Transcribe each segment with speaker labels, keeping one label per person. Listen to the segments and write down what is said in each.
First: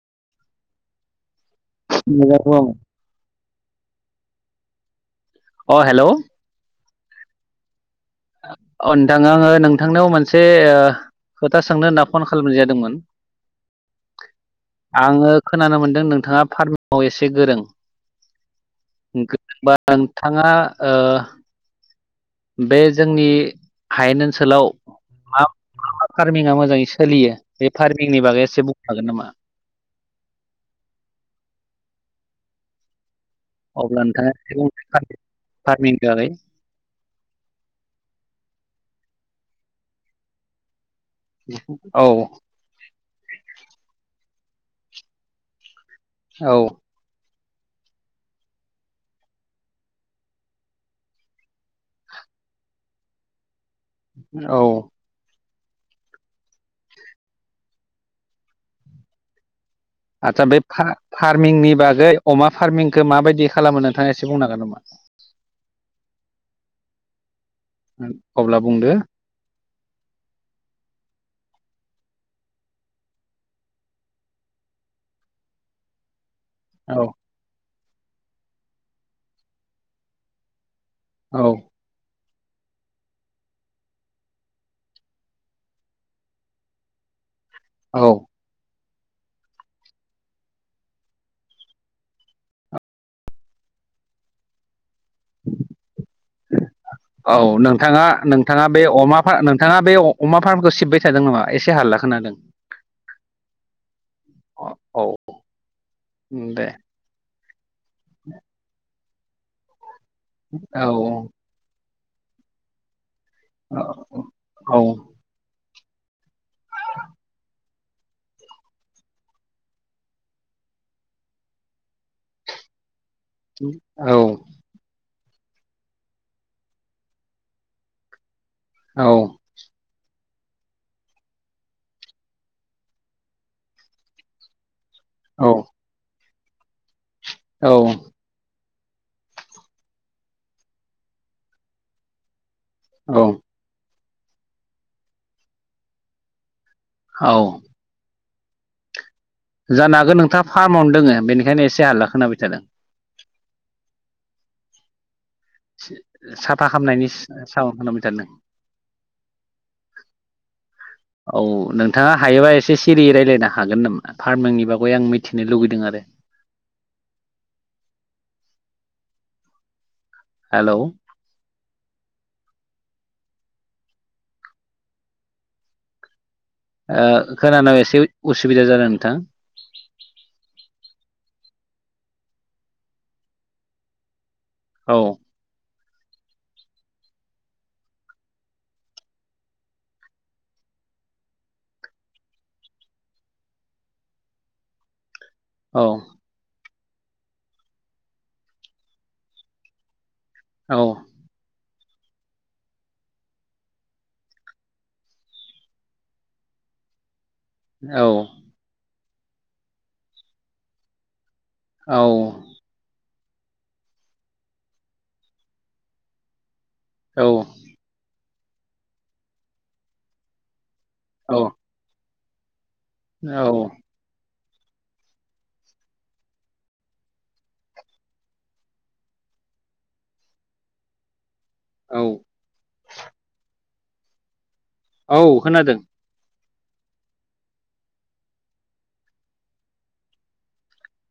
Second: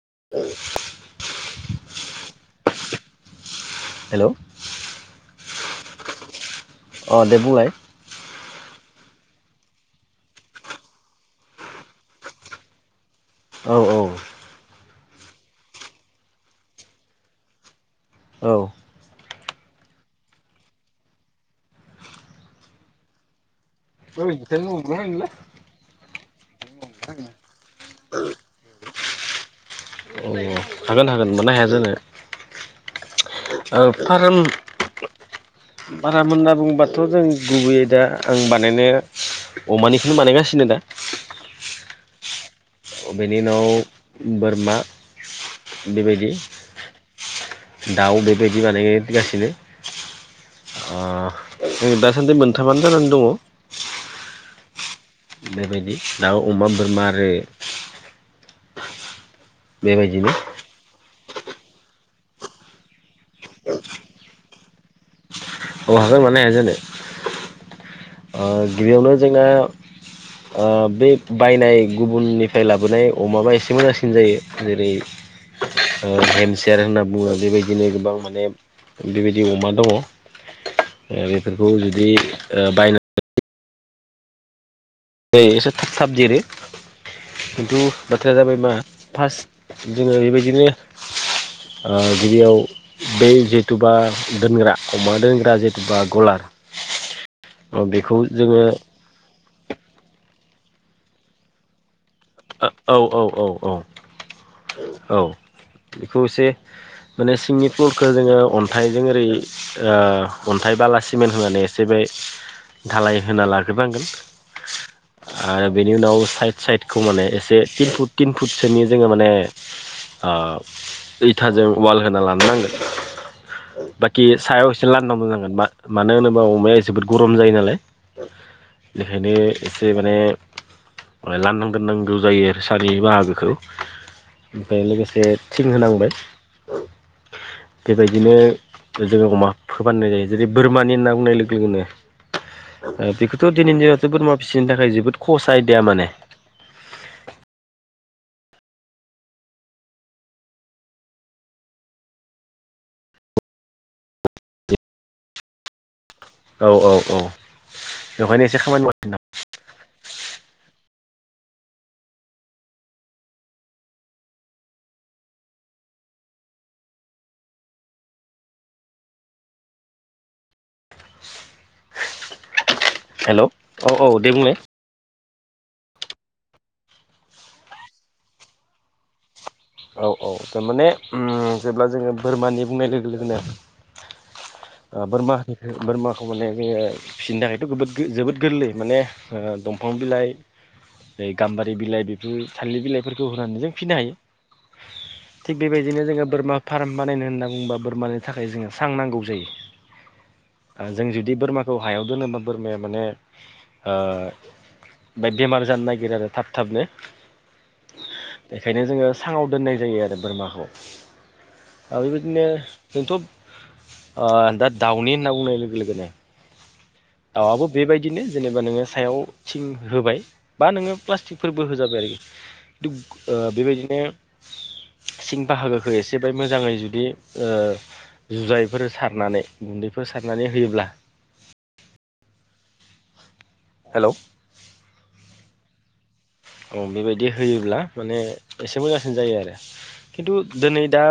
Speaker 1: [inaudible]
Speaker 2: मजाथ' आं
Speaker 1: हेलौ
Speaker 2: अ' हेलौ
Speaker 1: अ 'दे बुंलाय?
Speaker 2: अ' नोंथाङा नोंथांनाव मोनसे ओ खोथा सोंनो होनना फन खालामनाय जादोंमोन।
Speaker 1: औ औ
Speaker 2: आङो खोनानो मोनदों नोंथाङा फार्मआव एसे गोरों?
Speaker 1: औ
Speaker 2: गो बां नोंथाङा ओ बे जोंनि हायेन ओनसोलावा मा फार्मिङा मोजां एस सोलियो बे फार्मिंनि बागै एसे बुंनो हागोन नामा?
Speaker 1: हागोन हागोन। मोननो हाया जानो?
Speaker 2: अब्ला नोंथाङा [unintelligible] फार्मिंनि
Speaker 1: बारा
Speaker 2: बागै
Speaker 1: मोनना बुंबाथ' जों गुबैयै दा आं बानायनायो अमानिखौनो बानायगासिनो दा।
Speaker 2: औ।
Speaker 1: बेनि उनाव बोरमा बेबायदि
Speaker 2: औ
Speaker 1: दाउ बेबायदि बानाय गासिनो। आ जों दासान्दि मोनथामानो जानानै दङ।
Speaker 2: औ।
Speaker 1: बेबायदि दाउ अमा बोरमा आरो बेबायदिनो
Speaker 2: आतसा बे फा फार्मिंनि बागै अमा फार्मिंखो माबायदि खालामो नोंथाङा एसे बुंनो हागोन नामा?
Speaker 1: अहागोन मानो हायाजानो। ओ
Speaker 2: अब्ला बुंदो
Speaker 1: गिबियावनो जोंना ओ बे बायनाय गुबुननिफ्राय लाबोनाय अमाबा एसे मोजांसिन जायो। जेरै ओ भेमसेयार
Speaker 2: औ
Speaker 1: होनना बुङो बेबायदिनो गोबां माने बेबायदि अमा दङ। ओ
Speaker 2: औ
Speaker 1: बेफोरखौ जुदि ओ बायनानै। जायो एसे थाब थाबदेरो खिन्थु
Speaker 2: औ
Speaker 1: बाथ्राया जाबाय मा। फास जोङो बेबायदिनो ओ गिबियाव बै जिहेथुबा दोनग्रा। अमा दोनग्रा जेथुबा गलार।
Speaker 2: औ
Speaker 1: बेखौ जोङो
Speaker 2: नोंथाङा-नोंथाङा बे अमाफा नोंथाङा बे अ अमा फार्मखो सिबबाय थादों नामा? एसे हालला खोनादों।
Speaker 1: औ-औ-औ। औ बेखौ एसे
Speaker 2: दे
Speaker 1: माने सिंनिफ्लुरखो जोङो अन्थाइ जों ओरै ओ अन्थाइ
Speaker 2: औ
Speaker 1: बाला सिमेन्ट होनानै एसे बे धालाय होना लाग्रबांगोन।
Speaker 2: औ
Speaker 1: आरो बेनि उनाव साइड साइडखौ माने एसे तिन फुट तिन फुटसोनि जोङो माने ओ इथाजों वाल होना लानो नांगोन। बाखि सायाव एसे लांदां-लांदां। मा-मानो होनोबा अमाया जोबोद गरम जायो नालाय।
Speaker 2: औ
Speaker 1: बेखायनो एसे माने लांदां दोनांगौ जायो आरो सानि बाहागोखौ। ओमफ्राय लोगोसे थिं होनांबाय
Speaker 2: औ
Speaker 1: बेबायदिनो जोङो अमा फोबाननाय जायो जेरै- बोरमानि ना बुंनाय लोगो-लोगोनो।
Speaker 2: औ
Speaker 1: बेखौथ' दिनैनि दिनावथ' बोरमा फिसिनो थाखाय जोबोद खस आयदाया माने।
Speaker 2: औ। जानो हागो नोंथाङा फार्मावनो दोङो बेनिखायनो एसे हला खोनाबाय थादों। [unintelligible] साफा
Speaker 1: औ औ
Speaker 2: खामनायनिस साहन खालामबाय [inaudible]
Speaker 1: बेवहायनो एसे खामानि मावगासिनो दं [unintelligible]
Speaker 2: औ नोंथाङा हायोबा एसे सिरि रायलायनो हागोन नामा फार्मिंनि बागै आं मिथिनो लुुबैदों आरो।
Speaker 1: [unintelligible]
Speaker 2: हेलौ।
Speaker 1: हेलौ औ-औ दे बुंलाय।
Speaker 2: ओ खोनानायाव एसे उसुबिदा जादों नोंथां।
Speaker 1: औ औ थारमाने उम जेब्ला जोङो बोरमानि बुंनाय लोगो लोगोनो।
Speaker 2: औ
Speaker 1: ओ बोरमा बोरमाखौ माने बे फिसिनो थाखायथ'गोबोद-जोबोद गोरलै माने दंफां बिलाइ। नै गाम्बारि बिलाइ बेफोर थालिर बिलाइफोरखौ होनानै जों फिनो हायो। थिग
Speaker 2: औ
Speaker 1: बेबायदिनो जोङो बोरमा फार्म बानायनो होनना बुङोबा बोरमानि थाखाय जोङो सां नांगौ जायो।
Speaker 2: औ
Speaker 1: जों जुदि बोरमाखौ हायाव दोनोबा बोरमाया माने ओ ओमफाय बेमार जानो नागिरो आरो थाब थाबनो।
Speaker 2: औ
Speaker 1: बेखायनो जोङो साङाव दोननाय जायो आरो बोरमाखौ।
Speaker 2: औ
Speaker 1: आरो बेबायदिनो जोंथ' ओ दा-दाउनि होनना बुंनाय लोगो-लोगोनो।
Speaker 2: औ
Speaker 1: दाउवाबो बेबायदिनो जेनेबा नोङो सायाव थिं होबाय। बा नोङो प्लास्टिकफोरबो होजाबाय आरोखि। थुग ओ
Speaker 2: औ
Speaker 1: बेबायदिनो। सिं बाहागोखौ एसे बाय मोजाङै जुदि ओ जुजाइफोर सारनानै गुन्दैफोर सारनानै होयोब्ला।
Speaker 2: औ
Speaker 1: हेलौ
Speaker 2: औ खोनादो।
Speaker 1: औ बेबायदि होयोब्ला माने एसे मोजांसिन जायो आरो। खिन्थु दोनै दा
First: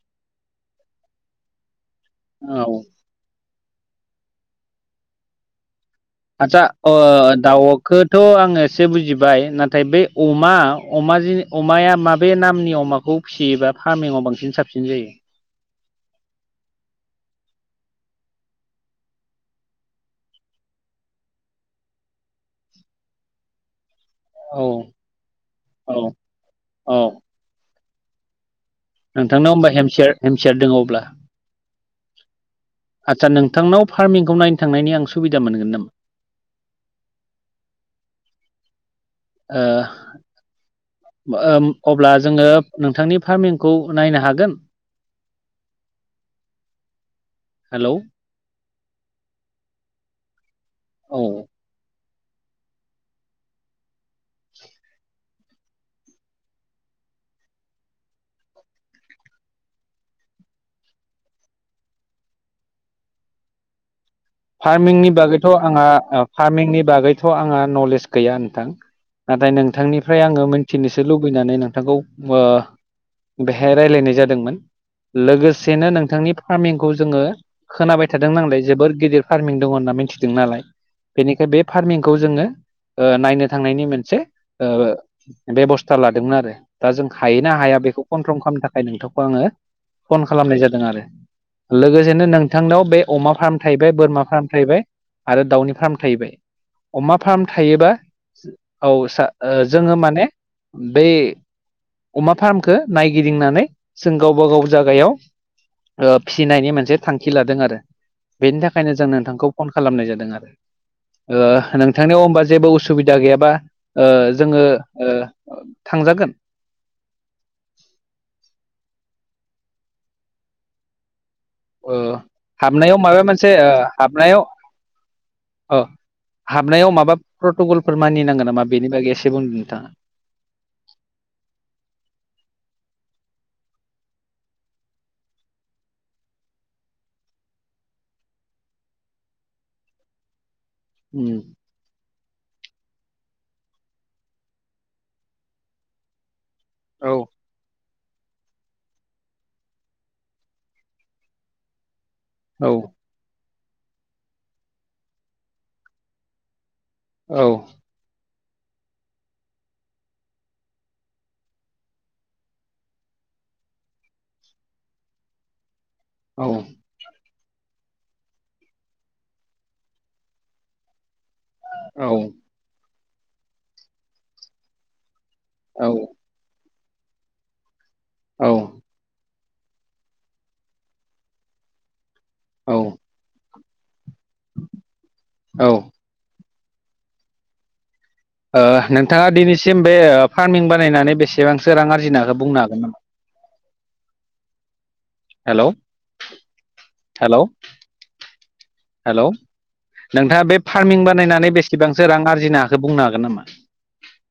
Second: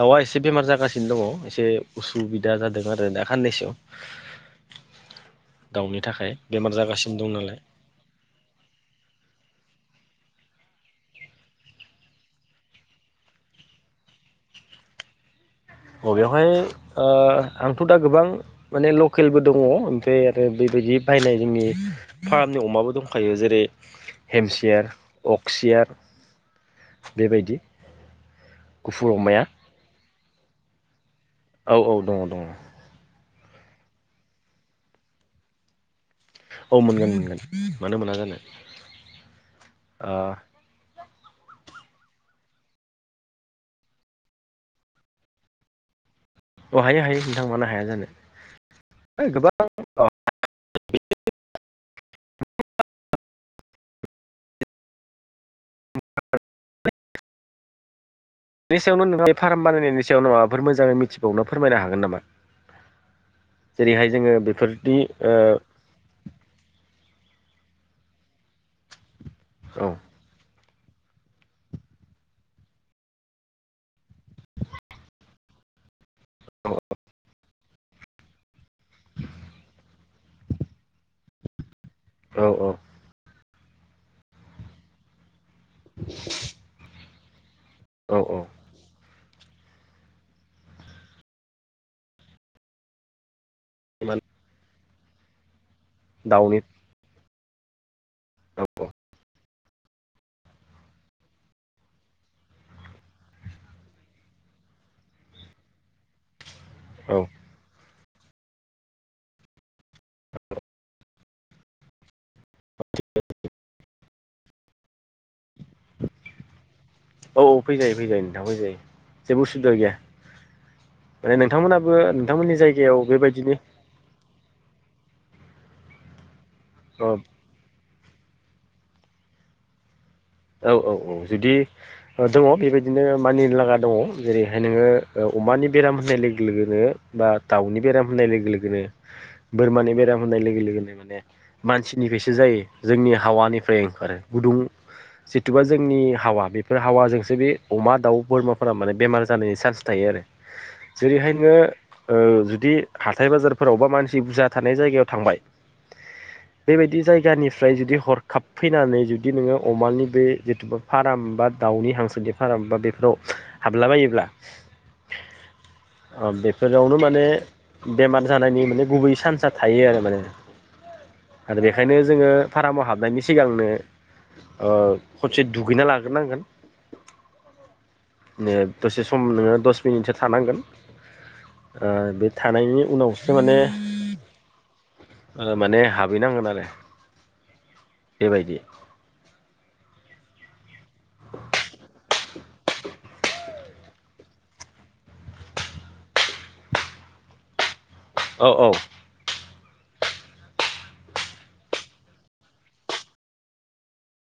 Speaker 1: दाउवा एसे बेमार जागासिनो दङ एसे। उसुबिदा
Speaker 2: औ
Speaker 1: जादों आरो दा खाननैसोआव। दाउनि थाखाय
Speaker 2: आच्चा
Speaker 1: बेमार
Speaker 2: अ
Speaker 1: जागासिनो दं नालाय
Speaker 2: दाउखोथ' आं एसे बुजिबाय। नाथाय बे अमा अमा अमाया माबे नामनि अमाखौ फिसियोबा फार्मिङाव बांसिन। साबसिन जायो।
Speaker 1: अ बेयावहाय ओ आंथ' दा गोबां माने लकेलबो दङ ओमफ्राय आरो बै बिदि बायनाय जोंनि फार्मनि अमाबो दंखायो जेरै
Speaker 2: औ
Speaker 1: हेमसियार अक्सियार
Speaker 2: औ औ
Speaker 1: बेबायदि गुफुर अमाया
Speaker 2: नोंथांनाव होमबा हेममसियार हेमसियार दों अब्ला।
Speaker 1: औ औ दङ दङ।
Speaker 2: आच्चसा नोंथांनाव फार्मिंखौ नायनो थांनायनि आं सुबिदा मोनगोन नामा?
Speaker 1: औ मोनगोन मोनगोन मानो मोना जानो।
Speaker 2: ओ ओ अब्ला जोङो नोंथांनि फार्मिंखौ नायनो हागोन।
Speaker 1: [inaudible] अ हायो हायो नोंथां मानो हाया
Speaker 2: हेलौ
Speaker 1: जानो गोबां
Speaker 2: औ
Speaker 1: [inaudible] बेनि सायावनो नोंथाङा बे फार्म बानायनायनि सायावनो माबाफोर मोजाङै मिथिबावनो फोरमायनो हागोन नामा? जेरैहाय जोङो बेफोरनि
Speaker 2: फार्मिंनि
Speaker 1: ओ
Speaker 2: बागैथ' आङा फार्मिंनि बागैथ' आङा नलेज गैया नोंथां। नाथाय
Speaker 1: औ
Speaker 2: नोंथांनिफ्राय आङो मिथिनोसो लुबैनानै नोंथांखौ ओ‌ बेहाय रायज्लायनाय जादोंमोन लोगोसेनो नों नोंथांनि
Speaker 1: औ
Speaker 2: फार्मिंखौ जोङो खोनाबाय थादों नांलाय जोबोर गिदिर फार्मिं दङ होनना मिथिदों नालाय बेनिखाय बे फार्मिंखौ जोङो
Speaker 1: औ
Speaker 2: ओ नायनो थांनायनि मोनसे ओ बेबस्था लादोंमोन आरो दा जों हायो। हाया बेखौ
Speaker 1: औ
Speaker 2: कनफ्रम खालामनो थाखाय नोंथां। आङो फन खालामनाय जादों आरो लोगोसेनो नोंथांनाव बे अमा फार्म थाहैबाय
Speaker 1: औ
Speaker 2: बोरमा फार्म आरो दाउनि फार्म थाहैबाय
Speaker 1: दाउनि
Speaker 2: अमा फार्म थायोबा औ ओ जोङो माने बै अमा फार्मखो नायगिदिंनानै जों गावबा गाव जागायाव ओ फिसिनायनि मोनसे
Speaker 1: औ औ
Speaker 2: थांखि लादों आरो बेनि थाखायनो जों नोंथांखौ फन खालामनाय जादों आरो। ओ नोंथांनियाव होमबा जेबो उसुबिदा गैयाबा ओ जोङो ओ थांजागोन
Speaker 1: औ औ फैजायो फैजायो नोंथां फैजायो। जेबो उसुबिदा गैया -
Speaker 2: औ हाबनायाव माबा मोनसे
Speaker 1: बेबायदिनो
Speaker 2: हाबनायाव हाबनायाव
Speaker 1: औ
Speaker 2: माबा प्रटकल फोर मानिनांगोन नामा बेनि बागै एसे बुंदों नोंथाङा।
Speaker 1: औ औ औ जुदि दङ बेबायदिनो मानिनो लागा दङ जेरैहाय नोङो अमानि बेराम होननाय लोगो लोगोनो बा दाउनि बेराम होननाय लोगो लोगोनो बोरमानि बेराम होननाय लोगो लोगो माने
Speaker 2: उम
Speaker 1: मानसिनिफ्रायसो जायो जोंनि हावानिफ्राय आरो गुदुं जिथुबा जोंनि हावा बेफोर
Speaker 2: औ
Speaker 1: हावाजोंसो बे अमा दाउ बोरमाफोरा माने बेमार जानायनि चान्स थायो आरो जेरैहाय नोङो
Speaker 2: औ
Speaker 1: जुदि हाथाय बाजारफोरावबा मानसि बुरजा थानाय जायगायाव थांबाय। बेबायदि जायगानिफ्राय जुदि हरखाब फैनानै जुदि नोङो अमानि बे जिथुुबा फार्म बा दाउनि हांसोनि फार्म बा बेफोराव हाबलाबायोब्ला
Speaker 2: औ
Speaker 1: बेफोरावनो माने बेमार जानायनि माने गुबै चान्सआ थायो आरो माने आरो बेखायनो जोङो फारामाव हाबनायनि सिगांनो खनसे दुगैना
Speaker 2: औ
Speaker 1: लाग्रोनांगोन
Speaker 2: औ
Speaker 1: दसे सम नोङो दस मिनिटसो थानांगोन बे
Speaker 2: औ
Speaker 1: थानायनि उनावसो माने
Speaker 2: ओ
Speaker 1: माने हाबहैनांगोन आरो। बेबायदि
Speaker 2: नोंथाङा दिनैसिम बे फारमिं बानायनानै बेसेबांसो रां आरजिनाखौ बुंनो हागोन नामा हेल' हेल'।
Speaker 1: औ औ।
Speaker 2: नोंथाङा बे फारमिं बानायनानै बेसेबांसो रां आरजिनो हाखो बुंनो हागोन नामा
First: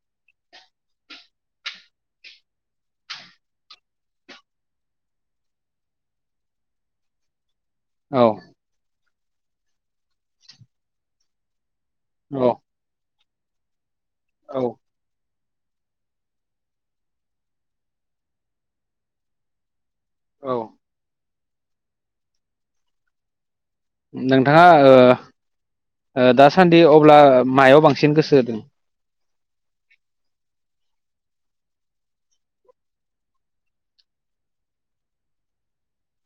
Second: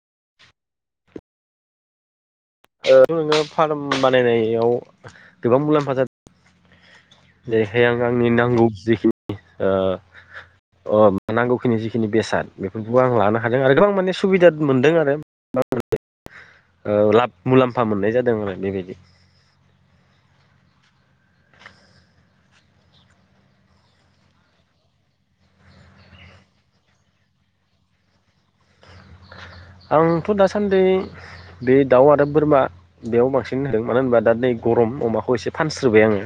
Speaker 1: [unintelligible] नोङो फार्म बानायनायाव गोबां मुलाम्फा जादों। जैहाय आं
Speaker 2: औ
Speaker 1: आंनि नांगौ जिखिनि नांगौखिनि जिखिनि बेसाद
Speaker 2: औ
Speaker 1: बेबो आं लानो हादों आरो गोबां माने सुबिदा
Speaker 2: औ
Speaker 1: मोनदों आरो। लाब मुलाम्फा मोननाय जादों आरो बेबायदि
Speaker 2: औ। नोंथाङा ओ दासान्दि अब्ला मायाव बांसिन गोसो होदों
Speaker 1: आंथ' दासान्दि बे दाउ आरो बोरमा बेयाव बांसिन होदों मानो होनबा दा नैे गरम अमाखौ एसे फानस्रोबाय आङो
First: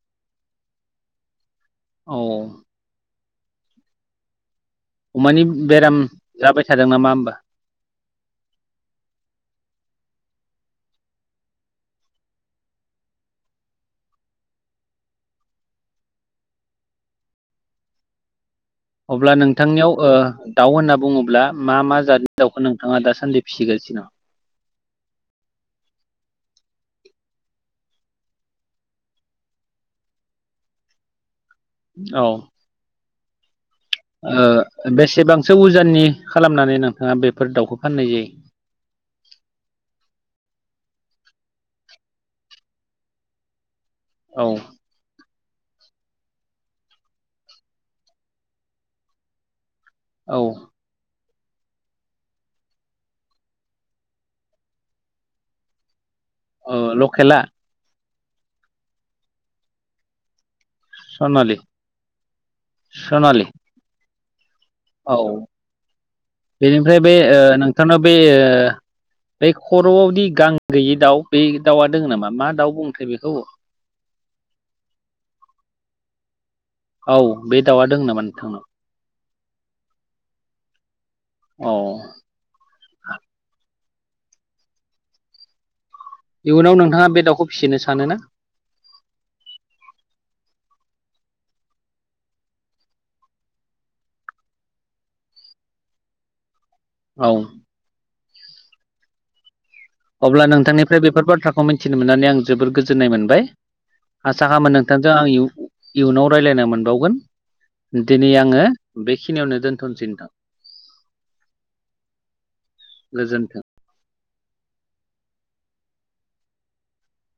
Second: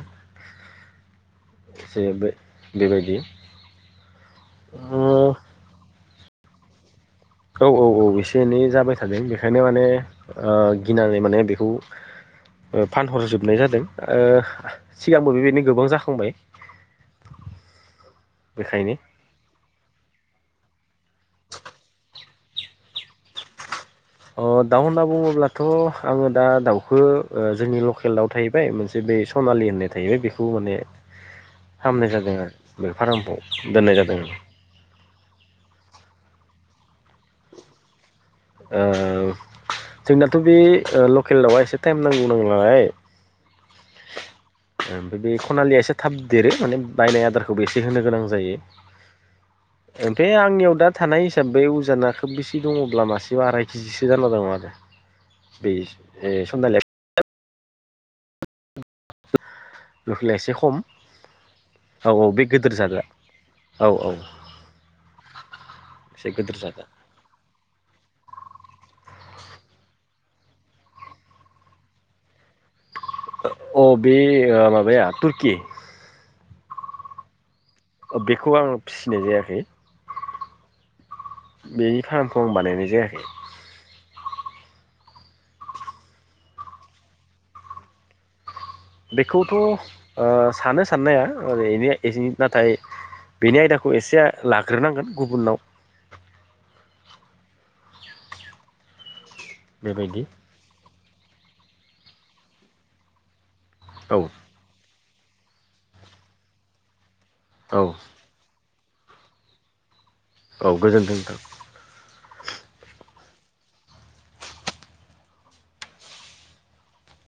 Speaker 1: एसे
Speaker 2: औ
Speaker 1: बे बेबायदि ओ
Speaker 2: अमानि बेराम जाबाय थादों नामा
Speaker 1: औ औ औ एसे एनै जाबाय थादों बे बेंखायनो माने ओ गिनानै माने बेखौ फानहरजोबनाय जादों सिगांबो बेबायदिनो गोबां जाखांबाय [unintelligible]
Speaker 2: अब्ला नोंथांनियाव ओ दाउ होनना बुङोब्ला मा मा जादनि दाउखौ नोंथाङा दासान्दि फिसिगासिनो दं
Speaker 1: अ दाउ होनना बुङोब्लाथ' आङो दा दाउखौ जोंनि लकेल दाउ थाहैबाय मोनसे बे सनालि होननाय थायोबाय बेखौ माने हामनाय
Speaker 2: औ
Speaker 1: जादों आरो बे फारामखौ दोननाय जादों
Speaker 2: ओ
Speaker 1: आरो।
Speaker 2: बेसेबांसो उजाननि खालामनानै नोंथाङा बेफोर दाउखौ फाननाय जायो।
Speaker 1: ओ। जोंनाथ' बे लकेलावा एसे टाइम नांगौ नांलाय।
Speaker 2: औ
Speaker 1: आम बे खनालिया एसे थाब देरो माने बायनाय आदारखौबो एसे होनो गोनां जायो। ओमफाय
Speaker 2: औ
Speaker 1: आंनियाव दा थानाय। हिसाब बे उजाना खोब बेसे दङब्ला मासे आराय केजिसो जाना दङ आरो बे। ए
Speaker 2: अ
Speaker 1: सनालिया
Speaker 2: लकेला।
Speaker 1: लफैल एसे खम
Speaker 2: सनालि
Speaker 1: औ औ बे गिदिर जादआ
Speaker 2: सनालि
Speaker 1: औ औ।
Speaker 2: औ
Speaker 1: एसे गिदिर जादआ
Speaker 2: बेनिफ्राय बे नोंथांनाव बे ओ। बे खर'आवदि गां गैयि दाउ बे दाउआ दङ नामा मा दाउ। बुङोथाय बेखौ?
Speaker 1: अ बे माबाया तुरकि।
Speaker 2: औ। बे दाउआ दोङो नामा
Speaker 1: बेखौ
Speaker 2: नोंथांनाव?
Speaker 1: आं फिसिनाय जायाखै
Speaker 2: औ
Speaker 1: बेनि फार्मखौ आं बानायनाय जायाखै
Speaker 2: इयुनाव नोंथाङा बे दाउखौ फिसिनो सानोना
Speaker 1: बेखौथ ओ सानो साननाया ओ इदिनो नाथाय। बेनि आयदाखौ एसे लाग्रोनांगोन गुबुननाव
Speaker 2: औ
Speaker 1: बेबायदि
Speaker 2: अब्ला नोंथांनिफ्राय बेफोर बाथ्राखौ मिथिनो मोननानै आं जोबोर गोजोननाय मोनबाय
Speaker 1: औ
Speaker 2: आसा खामो नों थांजों आं इयुनाव रायलायनो मोनबावगोन
Speaker 1: औ
Speaker 2: दिनै आङो बेखिनियावनो दोनथनोसै नोंथां
Speaker 1: औ गोजोन्थों नोंथां
Speaker 2: गोजोन्थों।